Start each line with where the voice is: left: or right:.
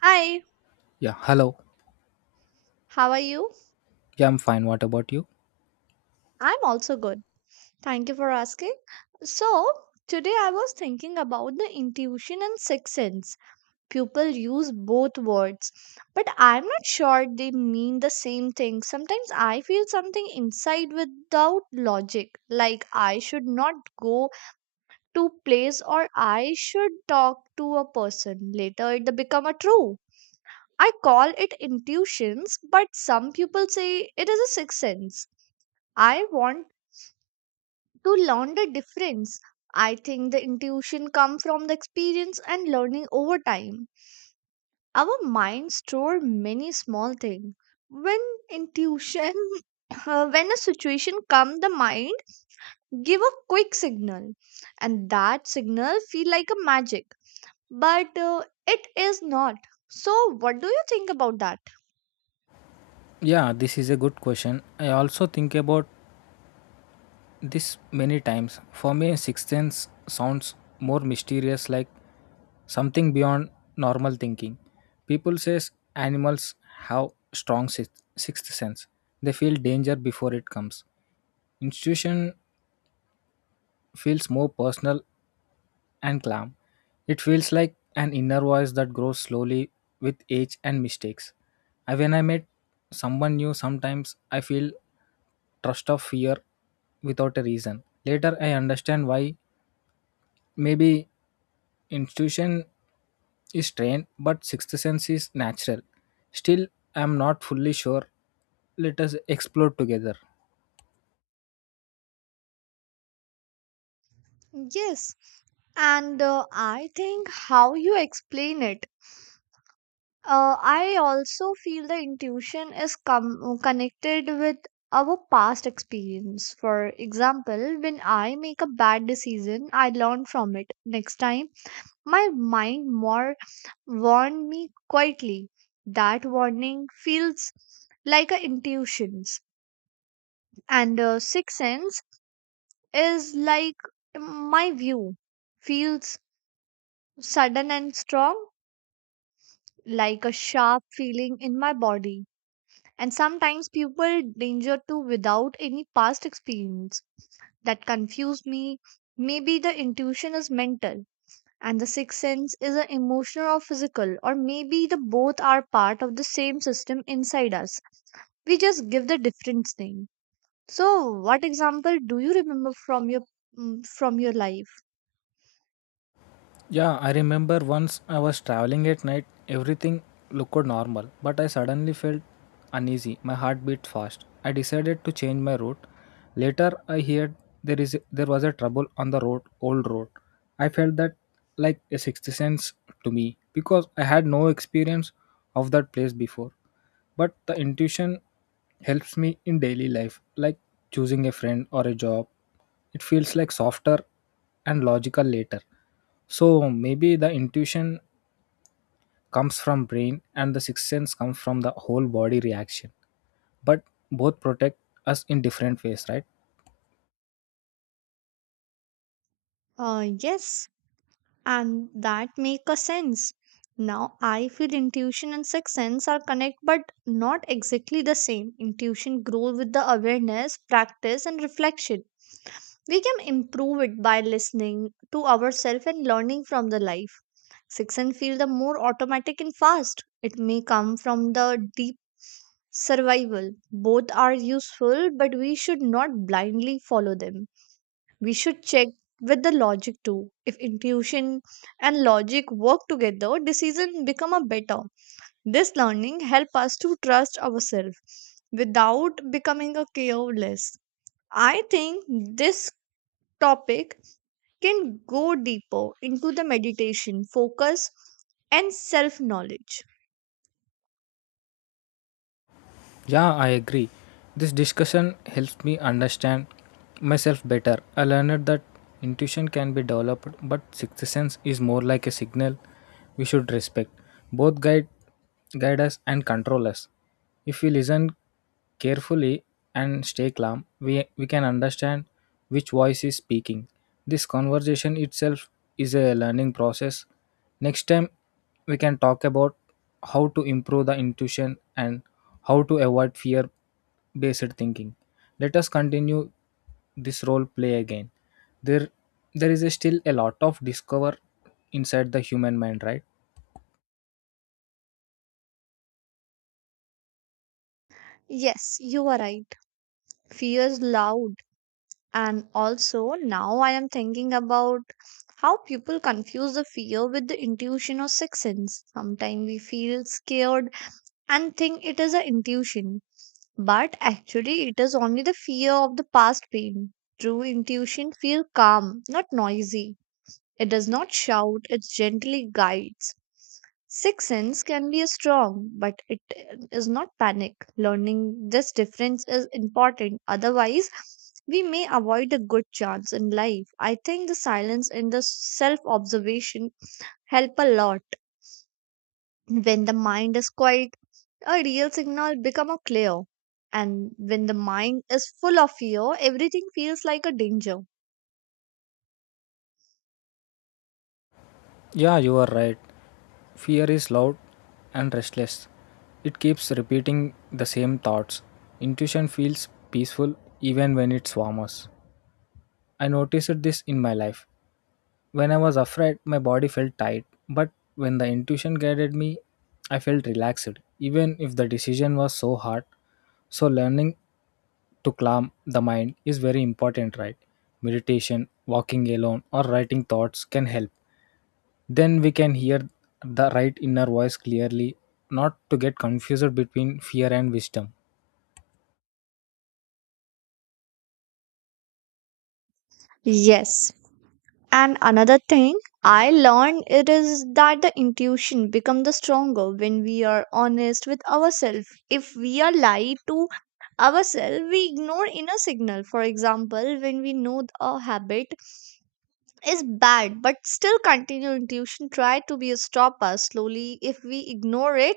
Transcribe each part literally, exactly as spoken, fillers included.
right: Hi,
left: Yeah, hello.
right: how are you?
left: Yeah, I'm fine. What about you?
right: I'm also good. Thank you for asking. So, today I was thinking about the intuition and sixth sense. People use both words, but I'm not sure they mean the same thing. Sometimes I feel something inside without logic, like I should not go to place or I should talk to a person. Later it become a true. I call it intuitions, but some people say it is a sixth sense. I want to learn the difference. I think the intuition comes from the experience and learning over time. Our minds store many small things. When intuition, uh, when a situation comes, the mind give a quick signal, and that signal feel like a magic, but uh, it is not. So, what do you think about that?
left: Yeah, this is a good question. I also think about this many times. For me, sixth sense sounds more mysterious, like something beyond normal thinking. People says animals have strong sixth sixth sense. They feel danger before it comes. Intuition feels more personal and calm. It feels like an inner voice that grows slowly with age and mistakes. I, when I met someone new, sometimes I feel trust of fear without a reason. Later, I understand why. Maybe institution is trained, but sixth sense is natural. Still, I am not fully sure. Let us explore together.
right: Yes, and uh, I think how you explain it. Uh, I also feel the intuition is com- connected with our past experience. For example, when I make a bad decision, I learn from it. Next time, my mind more warned me quietly. That warning feels like a intuitions, and uh, sixth sense is like my view feels sudden and strong, like a sharp feeling in my body, and sometimes people danger too without any past experience that confuse me. Maybe the intuition is mental and the sixth sense is an emotional or physical, or maybe the both are part of the same system inside us. We just give the different name. So what example do you remember from your mm, from your life?
left: Yeah, I remember once I was traveling at night, everything looked normal, but I suddenly felt uneasy. My heart beat fast. I decided to change my route. Later, I heard there is there was a trouble on the road, old road. I felt that like a sixth sense to me because I had no experience of that place before, but the intuition helps me in daily life, like choosing a friend or a job. It feels like softer and logical later. So maybe the intuition comes from brain and the sixth sense comes from the whole body reaction, but both protect us in different ways, right?
right: Uh, yes, and that make a sense now. I feel intuition and sixth sense are connect, but not exactly the same. Intuition grows with the awareness, practice and reflection. We can improve it by listening to ourselves and learning from the life. Sixth sense feel the more automatic and fast. It may come from the deep survival. Both are useful, but we should not blindly follow them. We should check with the logic too. If intuition and logic work together, decisions become a better. This learning help us to trust ourselves without becoming a careless. I think this topic can go deeper into the meditation, focus, and self knowledge.
left: Yeah, I agree. This discussion helps me understand myself better. I learned that intuition can be developed, but sixth sense is more like a signal we should respect. Both guide guide us and control us. If we listen carefully and stay calm, we, we can understand which voice is speaking. This conversation itself is a learning process. Next time, we can talk about how to improve the intuition and how to avoid fear based thinking. Let us continue this role play again. There, there is still a lot of discover inside the human mind, right?
right: Yes, you are right. Fear is loud. And also, now I am thinking about how people confuse the fear with the intuition or sixth sense. Sometimes we feel scared and think it is an intuition, but actually, it is only the fear of the past pain. True intuition feels calm, not noisy. It does not shout, it gently guides. Sixth sense can be strong, but it is not panic. Learning this difference is important. Otherwise, we may avoid a good chance in life. I think the silence and the self observation help a lot. When the mind is quiet, a real signal become a clear. And when the mind is full of fear, everything feels like a danger.
left: Yeah, you are right. Fear is loud and restless. It keeps repeating the same thoughts. Intuition feels peaceful even when it swarms. I noticed this in my life. When I was afraid, my body felt tight, but when the intuition guided me, I felt relaxed, even if the decision was so hard. So, learning to calm the mind is very important, right? Meditation, walking alone, or writing thoughts can help. Then we can hear the right inner voice clearly, not to get confused between fear and wisdom.
right: Yes, and another thing I learned it is that the intuition become the stronger when we are honest with ourselves. If we are lied to ourselves, we ignore inner signal. For example, when we know a habit is bad but still continue, intuition try to be a stopper. Slowly, if we ignore it,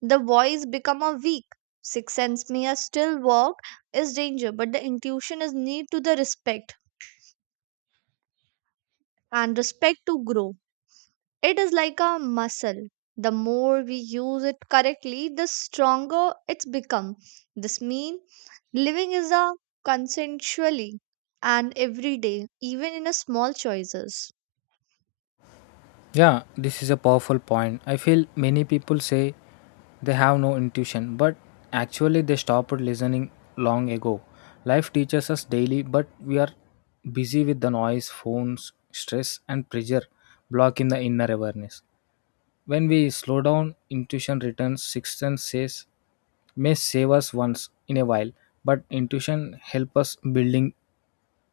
right: the voice become a weak. Sixth sense may a still work is danger, but the intuition is need to the respect and respect to grow. It is like a muscle. The more we use it correctly, the stronger it's become. This means living is a consensually and every day, even in a small choices.
left: Yeah, this is a powerful point. I feel many people say they have no intuition, but actually they stopped listening long ago. Life teaches us daily, but we are busy with the noise, phones, stress, and pressure blocking the inner awareness. When we slow down, intuition returns. Sixth sense says may save us once in a while, but intuition help us building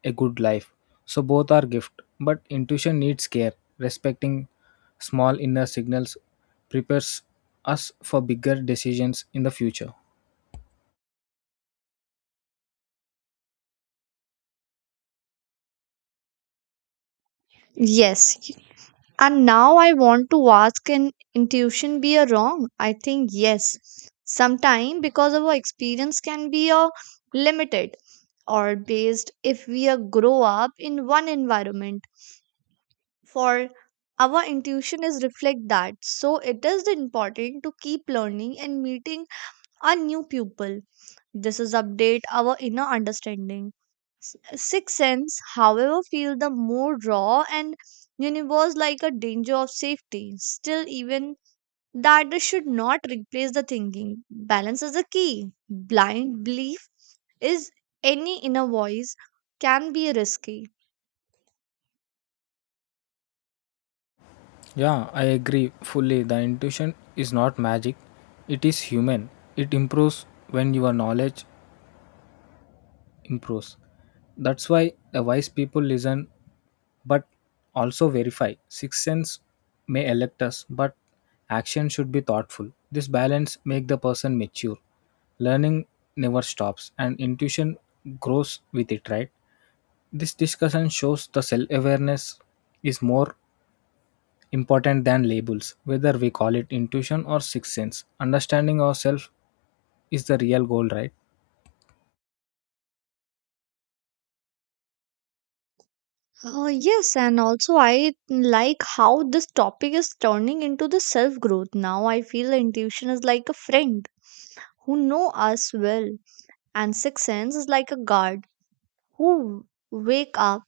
left: a good life. So both are gift, but intuition needs care. Respecting small inner signals prepares us for bigger decisions in the future.
right: Yes. y- And now I want to ask, can intuition be a wrong? I think yes. Sometime because our experience can be a limited or based. If we uh, grow up in one environment, for our intuition is reflect that. So it is important to keep learning and meeting our new people. This is update our inner understanding. S- sixth sense, however, feel the more raw and universe, like a danger of safety still. Even that, this should not replace the thinking. Balance is the key. Blind belief is any inner voice can be risky.
left: Yeah, I agree fully. The intuition is not magic, it is human. It improves when your knowledge improves. That's why the wise people listen, but also verify. Sixth sense may elect us, but action should be thoughtful. This balance make the person mature. Learning never stops and intuition grows with it, right? This discussion shows the self awareness is more important than labels, whether we call it intuition or sixth sense. Understanding ourselves is the real goal, right?
right: Oh yes, and also I like how this topic is turning into the self growth. Now I feel intuition is like a friend who know us well, and sixth sense is like a guard who wake up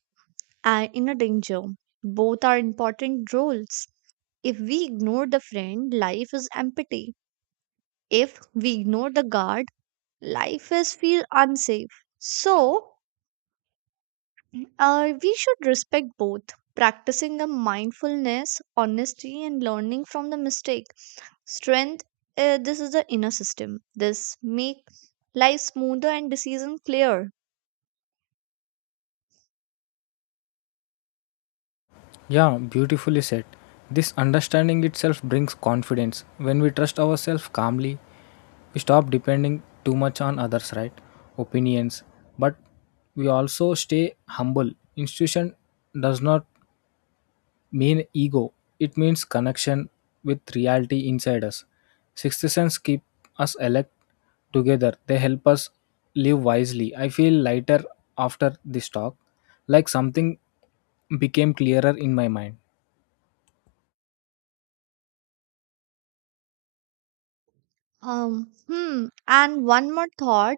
right: and in a danger. Both are important roles. If we ignore the friend, life is empty. If we ignore the guard, life is feel unsafe. So Uh, we should respect both, practicing a mindfulness, honesty, and learning from the mistake. Strength, uh, this is the inner system. This make life smoother and decision clear.
left: Yeah, beautifully said. This understanding itself brings confidence. When we trust ourselves calmly, we stop depending too much on others right opinions, but we also stay humble. Institution does not mean ego, it means connection with reality inside us. Sixth sense keep us elect. Together they help us live wisely. I feel lighter after this talk, like something became clearer in my mind.
right: Um, hmm. And one more thought: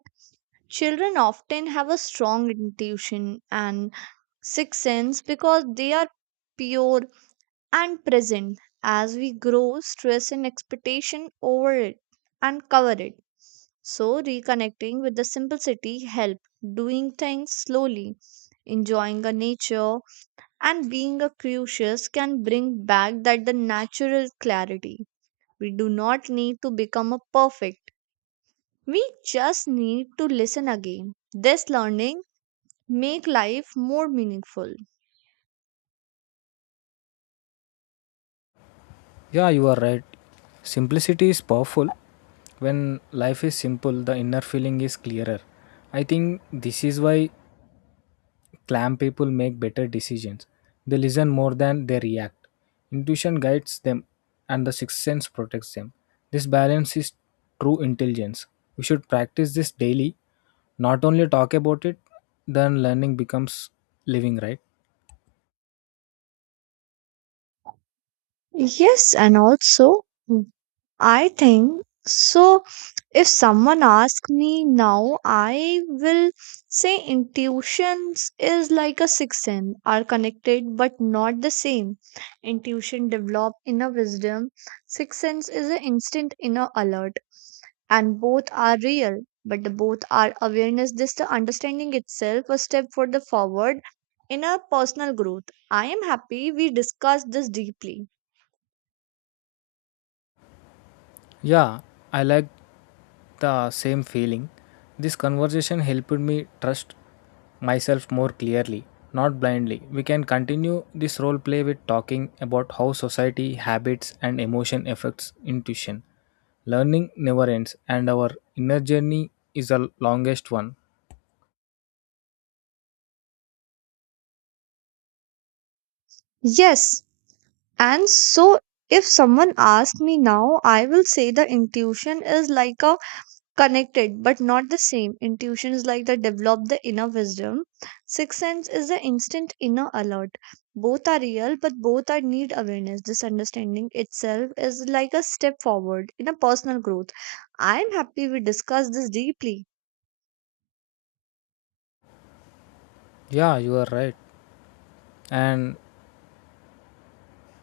right: children often have a strong intuition and sixth sense because they are pure and present. As we grow, stress and expectation over it and cover it. So reconnecting with the simplicity help, doing things slowly, enjoying the nature, and being a curious can bring back that the natural clarity. We do not need to become a perfect, we just need to listen again. This learning make life more meaningful.
left: Yeah, you are right. Simplicity is powerful. When life is simple, the inner feeling is clearer. I think this is why clam people make better decisions. They listen more than they react. Intuition guides them, and the sixth sense protects them. This balance is true intelligence. We should practice this daily, not only talk about it, then learning becomes living, right?
right: Yes, and also I think so. If someone asks me now, I will say intuitions is like a sixth sense, are connected but not the same. Intuition develop inner wisdom. Sixth sense is an instant inner alert, and both are real. But the both are awareness. This the understanding itself a step for the forward in a personal growth. I am happy we discussed this deeply.
left: Yeah, I like the same feeling. This conversation helped me trust myself more clearly, not blindly. We can continue this role play with talking about how society, habits, and emotion affects intuition. Learning never ends, and our inner journey is the longest one.
right: Yes, and so, if someone asks me now, I will say the intuition is like a connected but not the same. Intuition is like the develop the inner wisdom. Sixth sense is the instant inner alert. Both are real, but both are need awareness. This understanding itself is like a step forward in a personal growth. I am happy we discussed this deeply.
left: Yeah, you are right. And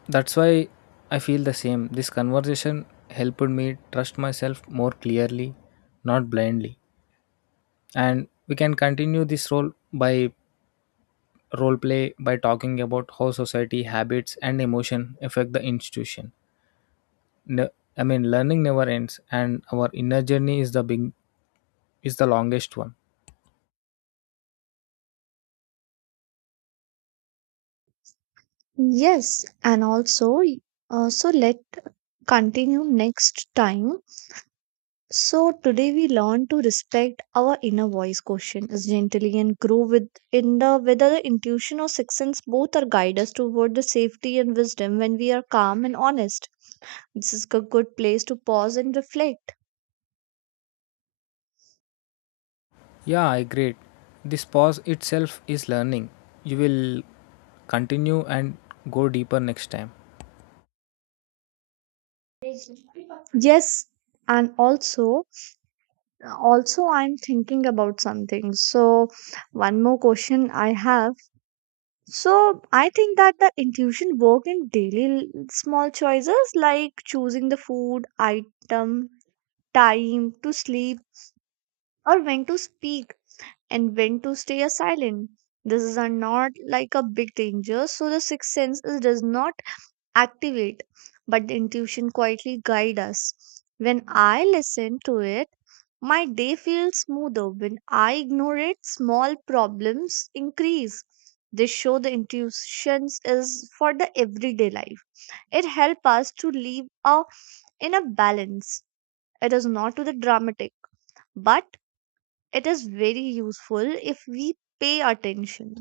left: that's why I feel the same. This conversation helped me trust myself more clearly, not blindly. And we can continue this role by role play by talking about how society habits and emotion affect the institution. Ne- i mean learning never ends and our inner journey is the big is the longest one.
right: Yes, and also, uh, so let continue next time. So today we learn to respect our inner voice, question is gently and grow with in the whether the intuition or sixth sense, both are guide us toward the safety and wisdom when we are calm and honest. This is a good place to pause and reflect.
left: Yeah, I agree. This pause itself is learning. You will continue and go deeper next time.
right: Yes, and also, also I'm thinking about something. So one more question I have. So I think that the intuition work in daily l- small choices, like choosing the food item, time to sleep, or when to speak and when to stay silent. These are not like a big danger, so the sixth sense is, does not activate, but the intuition quietly guide us. When I listen to it, my day feels smoother. When I ignore it, small problems increase. This show the intuitions is for the everyday life. It helps us to live a, in a balance. It is not to the dramatic, but it is very useful if we pay attention.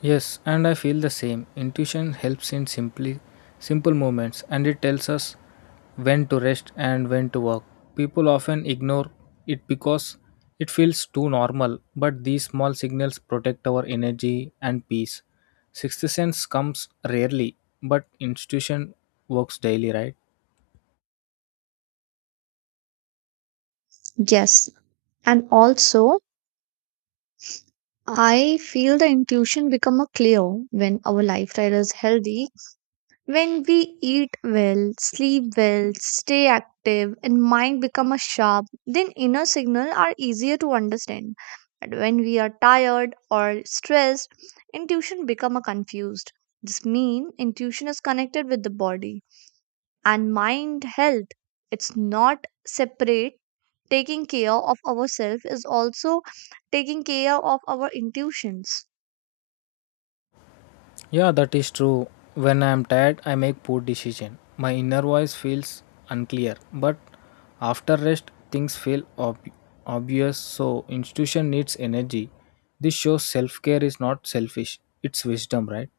left: Yes, and I feel the same. Intuition helps in simply simple moments and it tells us when to rest and when to work. People often ignore it because it feels too normal, but these small signals protect our energy and peace. Sixth sense comes rarely, but intuition works daily, right?
right: Yes. And also, I feel the intuition become a clear when our lifestyle is healthy. When we eat well, sleep well, stay active, and mind become a sharp, then inner signal are easier to understand. But when we are tired or stressed, intuition become a confused. This mean intuition is connected with the body and mind health. It's not separate. Taking care of ourselves is also taking care of our intuitions.
left: Yeah, that is true. When I am tired, I make poor decision. My inner voice feels unclear, but after rest, things feel ob- obvious. So institution needs energy. This shows self care is not selfish. It's wisdom, right?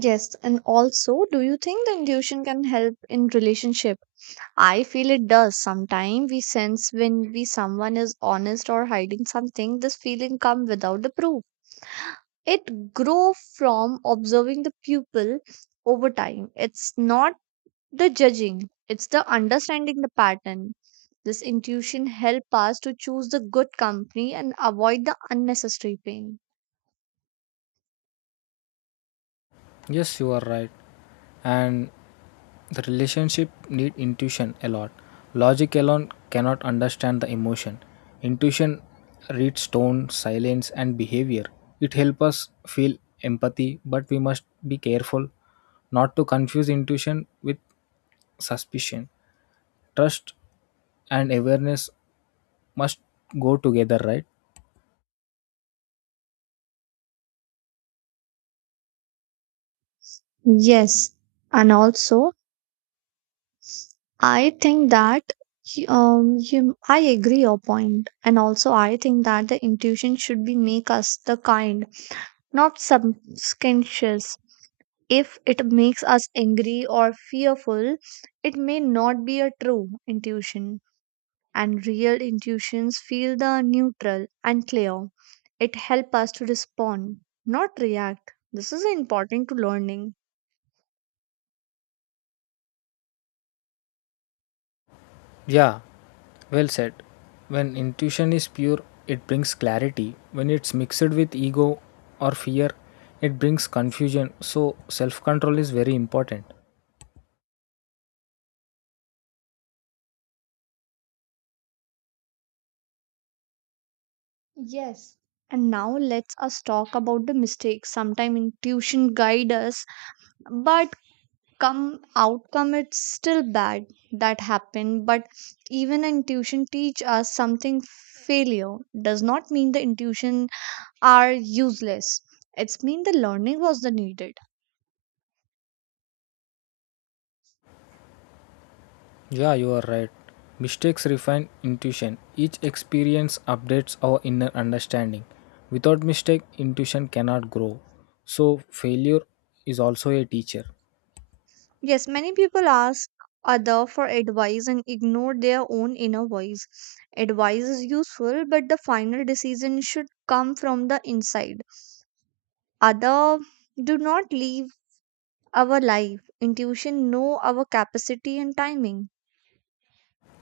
right: Yes, and also, do you think the intuition can help in relationship? I feel it does. Sometimes we sense when we someone is honest or hiding something, this feeling come without the proof. It grow from observing the pupil over time. It's not the judging, it's the understanding the pattern. This intuition help us to choose the good company and avoid the unnecessary pain.
left: Yes, you are right. And the relationship need intuition a lot. Logic alone cannot understand the emotion. Intuition reads tone, silence and behavior. It helps us feel empathy, but we must be careful not to confuse intuition with suspicion. Trust and awareness must go together, right?
right: Yes, and also I think that he- um you, I agree your point, and also I think that the intuition should be make us the kind, not subconscious. If it makes us angry or fearful, it may not be a true intuition. And real intuitions feel the neutral and clear. It helps us to respond, not react. This is important to learning.
left: Yeah, well said. When intuition is pure, it brings clarity. When it's mixed with ego or fear, it brings confusion. So, self control is very important.
right: Yes. And now let's us talk about the mistakes. Sometimes intuition guide us, but come outcome it's still bad that happen. But even intuition teach us something. Failure does not mean the intuition are useless. It's mean the learning was the needed.
left: Yeah, you are right. Mistakes refine intuition. Each experience updates our inner understanding. Without mistake, intuition cannot grow. So, failure is also a teacher.
right: Yes, many people ask other for advice and ignore their own inner voice. Advice is useful, but the final decision should come from the inside other do not leave our life intuition know our capacity and timing.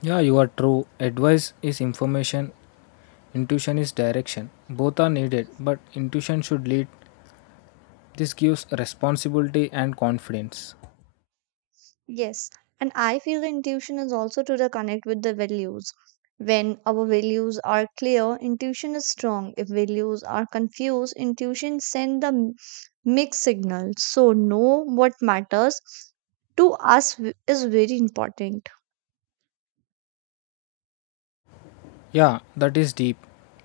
left: Yeah, you are true. Advice is information, intuition is direction. Both are needed, but intuition should lead. This gives responsibility and confidence.
right: Yes, and I feel the intuition is also to the connect with the values. When our values are clear intuition is strong, if values are confused intuition send the m- mixed signal, so know what matters to us w- is very important.
left: Yeah, that is deep.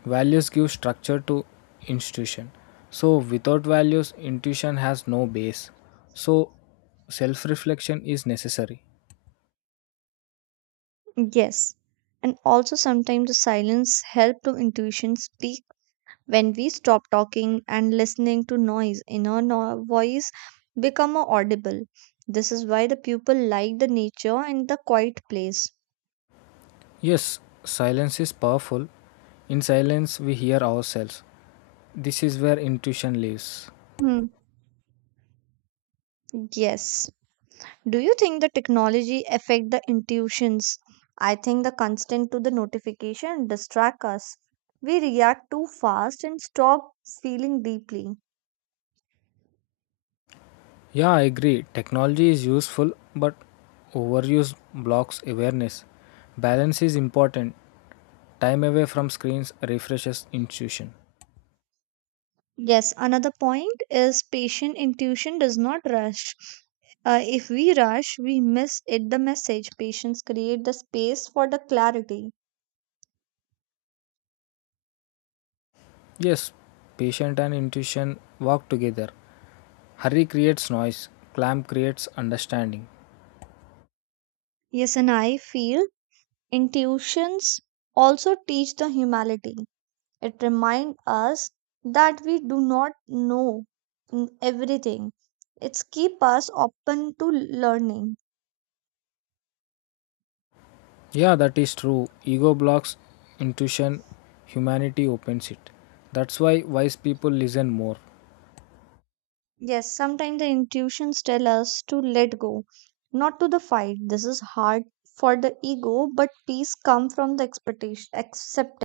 left: Values give structure to institution. So without values, intuition has no base. So self-reflection is necessary.
right: Yes, and also sometimes the silence help to intuition speak. When we stop talking and listening to noise inner no- voice become more audible. This is why the people like the nature and the quiet place.
left: Yes, silence is powerful. In silence, we hear ourselves. This is where intuition lives.
right: Hmm. Yes, do you think the technology affect the intuitions? I think the constant to the notification distract us, we react too fast and stop feeling deeply.
left: Yeah, I agree. Technology is useful, but overuse blocks awareness. Balance is important. Time away from screens refreshes intuition.
right: Yes, another point is patient intuition does not rush. Uh, if we rush, we miss it the message. Patients create the space for the clarity.
left: Yes, patient and intuition work together. Hurry creates noise, clamp creates understanding.
right: Yes, and I feel intuitions also teach the humility. It reminds us that we do not know mm, everything. It's keep us open to learning.
left: Yeah, that is true. Ego blocks intuition, humanity opens it. That's why wise people listen more.
right: Yes, sometimes the intuitions tell us to let go, not to the fight. This is hard for the ego, but peace comes from the expectation acceptance.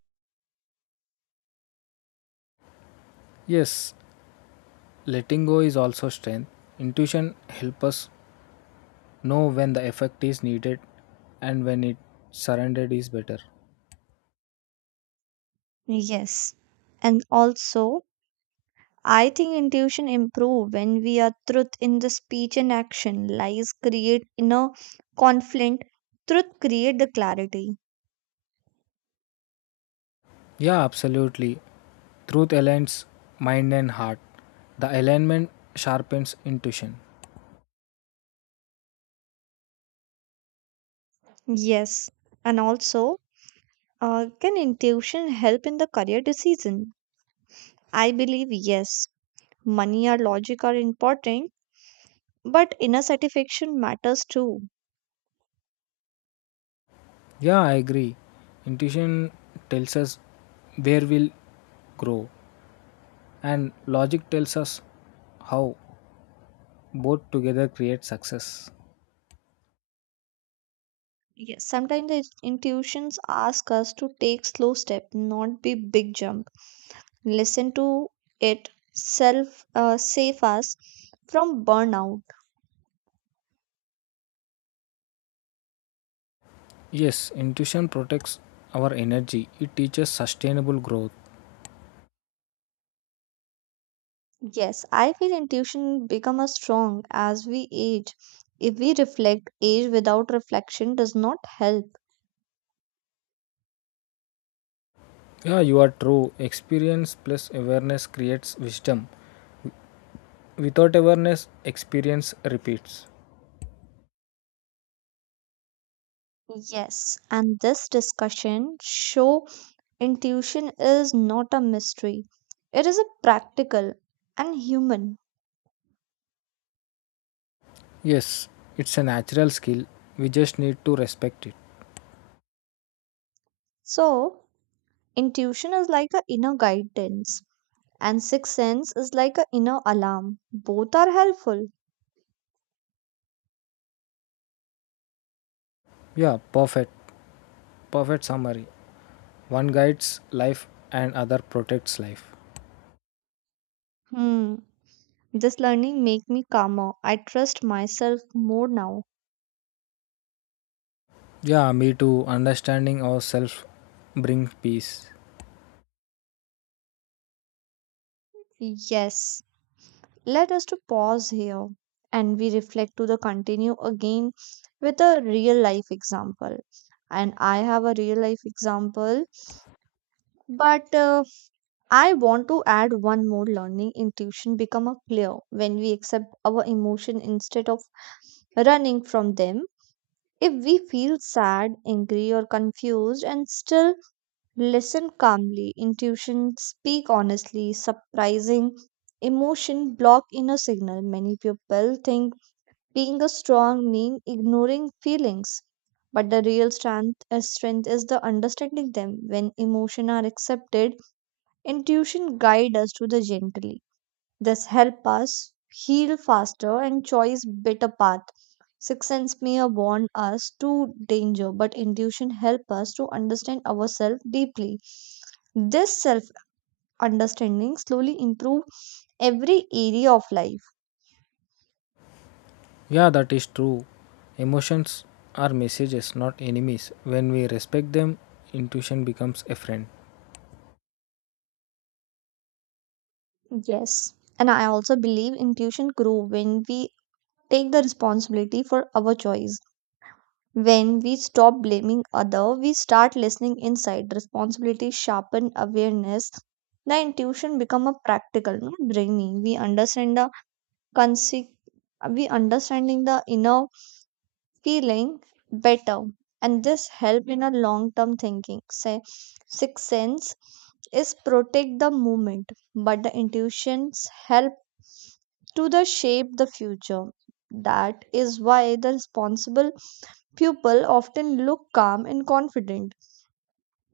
left: Yes, letting go is also strength. Intuition helps us know when the effect is needed and when it surrendered is better.
right: Yes. And also I think intuition improve when we are truth in the speech and action. Lies create inner conflict. Truth create the clarity.
left: Yeah, absolutely. Truth aligns mind and heart. The alignment sharpens intuition.
right: Yes. And also, uh, can intuition help in the career decision? I believe yes. Money or logic are important, but inner satisfaction matters too.
left: Yeah, I agree. Intuition tells us where we'll grow, and logic tells us how. Both together create success.
right: Yes, sometimes the intuitions ask us to take slow step, not be big jump. Listen to it, self uh, save us from burnout.
left: Yes, intuition protects our energy, it teaches sustainable growth.
right: Yes, I feel intuition become as strong as we age. If we reflect, age without reflection does not help.
left: Yeah, you are true. Experience plus awareness creates wisdom. Without awareness, experience repeats.
right: Yes, and this discussion show intuition is not a mystery. It is a practical and human.
left: Yes, it's a natural skill. We just need to respect it.
right: So, intuition is like an inner guidance, and sixth sense is like an inner alarm. Both are helpful.
left: Yeah, perfect. Perfect summary. One guides life and other protects life.
right: Hmm. This learning make me calmer. I trust myself more now.
left: Yeah, me too. Understanding ourselves brings peace.
right: Yes. Let us to pause here and we reflect to the continue again with a real life example. And I have a real life example, but uh, I want to add one more learning intuition become a clear when we accept our emotion instead of running from them. If we feel sad, angry or confused and still listen calmly, intuition speak honestly, surprising emotion block inner signal. Many people think being a strong mean ignoring feelings. But the real strength, uh, strength is the understanding them. When emotion are accepted, intuition guide us to the gently. This help us heal faster and choose better path. Sixth sense may warn us to danger, but intuition help us to understand ourselves deeply. This self understanding slowly improve every area of life.
left: Yeah, that is true. Emotions are messages, not enemies. When we respect them, intuition becomes a friend.
right: Yes, and I also believe intuition grow when we take the responsibility for our choice. When we stop blaming other, we start listening inside. Responsibility sharpen awareness. The intuition become a practical, not brainy. We understand the conse- we understanding the inner feeling better, and this help in a long term thinking. Say sixth sense is protect the moment, but the intuitions help to the shape the future. That is why the responsible people often look calm and confident.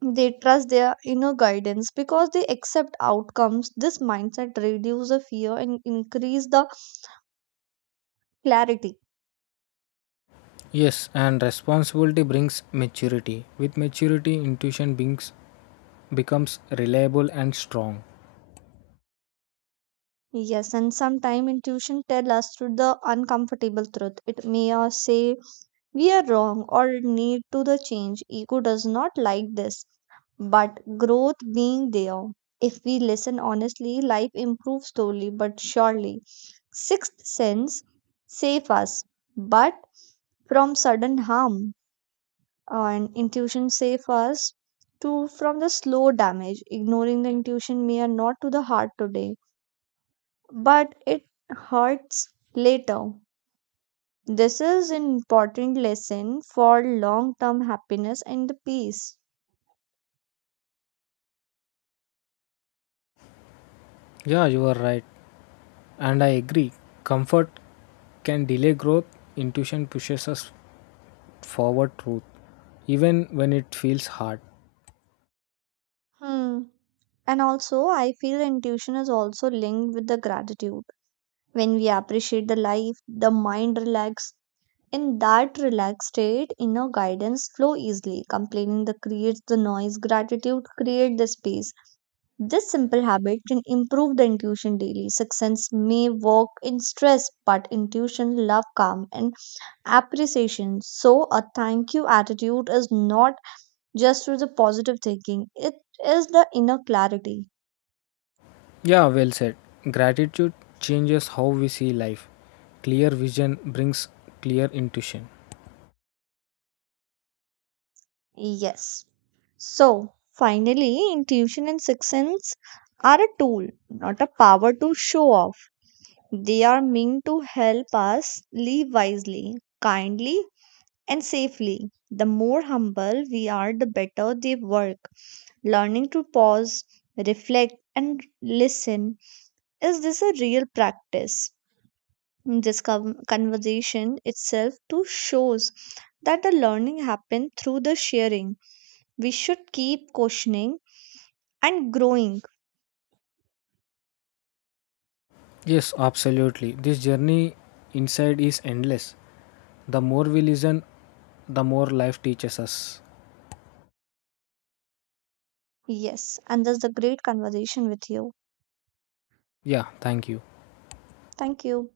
right: They trust their inner guidance because they accept outcomes. This mindset reduces the fear and increase the clarity.
left: Yes, and responsibility brings maturity. With maturity, intuition brings, becomes reliable and strong.
right: Yes, and sometimes intuition tells us to the uncomfortable truth. It may or say we are wrong or need to the change. Ego does not like this, but growth being there. If we listen honestly, life improves slowly but surely. Sixth sense save us, but from sudden harm and intuition safe us to from the slow damage ignoring the intuition may are not to the heart today but it hurts later, this is an important lesson for long term happiness and the peace.
left: Yeah, you are right. And I agree. Comfort can delay growth, intuition pushes us forward truth, even when it feels hard.
right: Hmm. And also I feel intuition is also linked with the gratitude. When we appreciate the life the mind relax. In that relaxed state, inner guidance flow easily. Complaining the creates the noise, gratitude create the space. This simple habit can improve the intuition daily. Sixth sense may work in stress, but intuition love calm and appreciation. So a thank you attitude is not just through the positive thinking; it is the inner clarity.
left: Yeah, well said. Gratitude changes how we see life. Clear vision brings clear intuition.
right: Yes. So, finally, intuition and sixth sense are a tool, not a power to show off. They are meant to help us live wisely, kindly, and safely. The more humble we are, the better they work. Learning to pause, reflect, and listen is this a real practice? This con- conversation itself too shows that the learning happened through the sharing. We should keep questioning and growing.
left: Yes, absolutely. This journey inside is endless. The more we listen, the more life teaches us.
right: Yes, and that's the great conversation with you.
left: Yeah, thank you.
right: Thank you.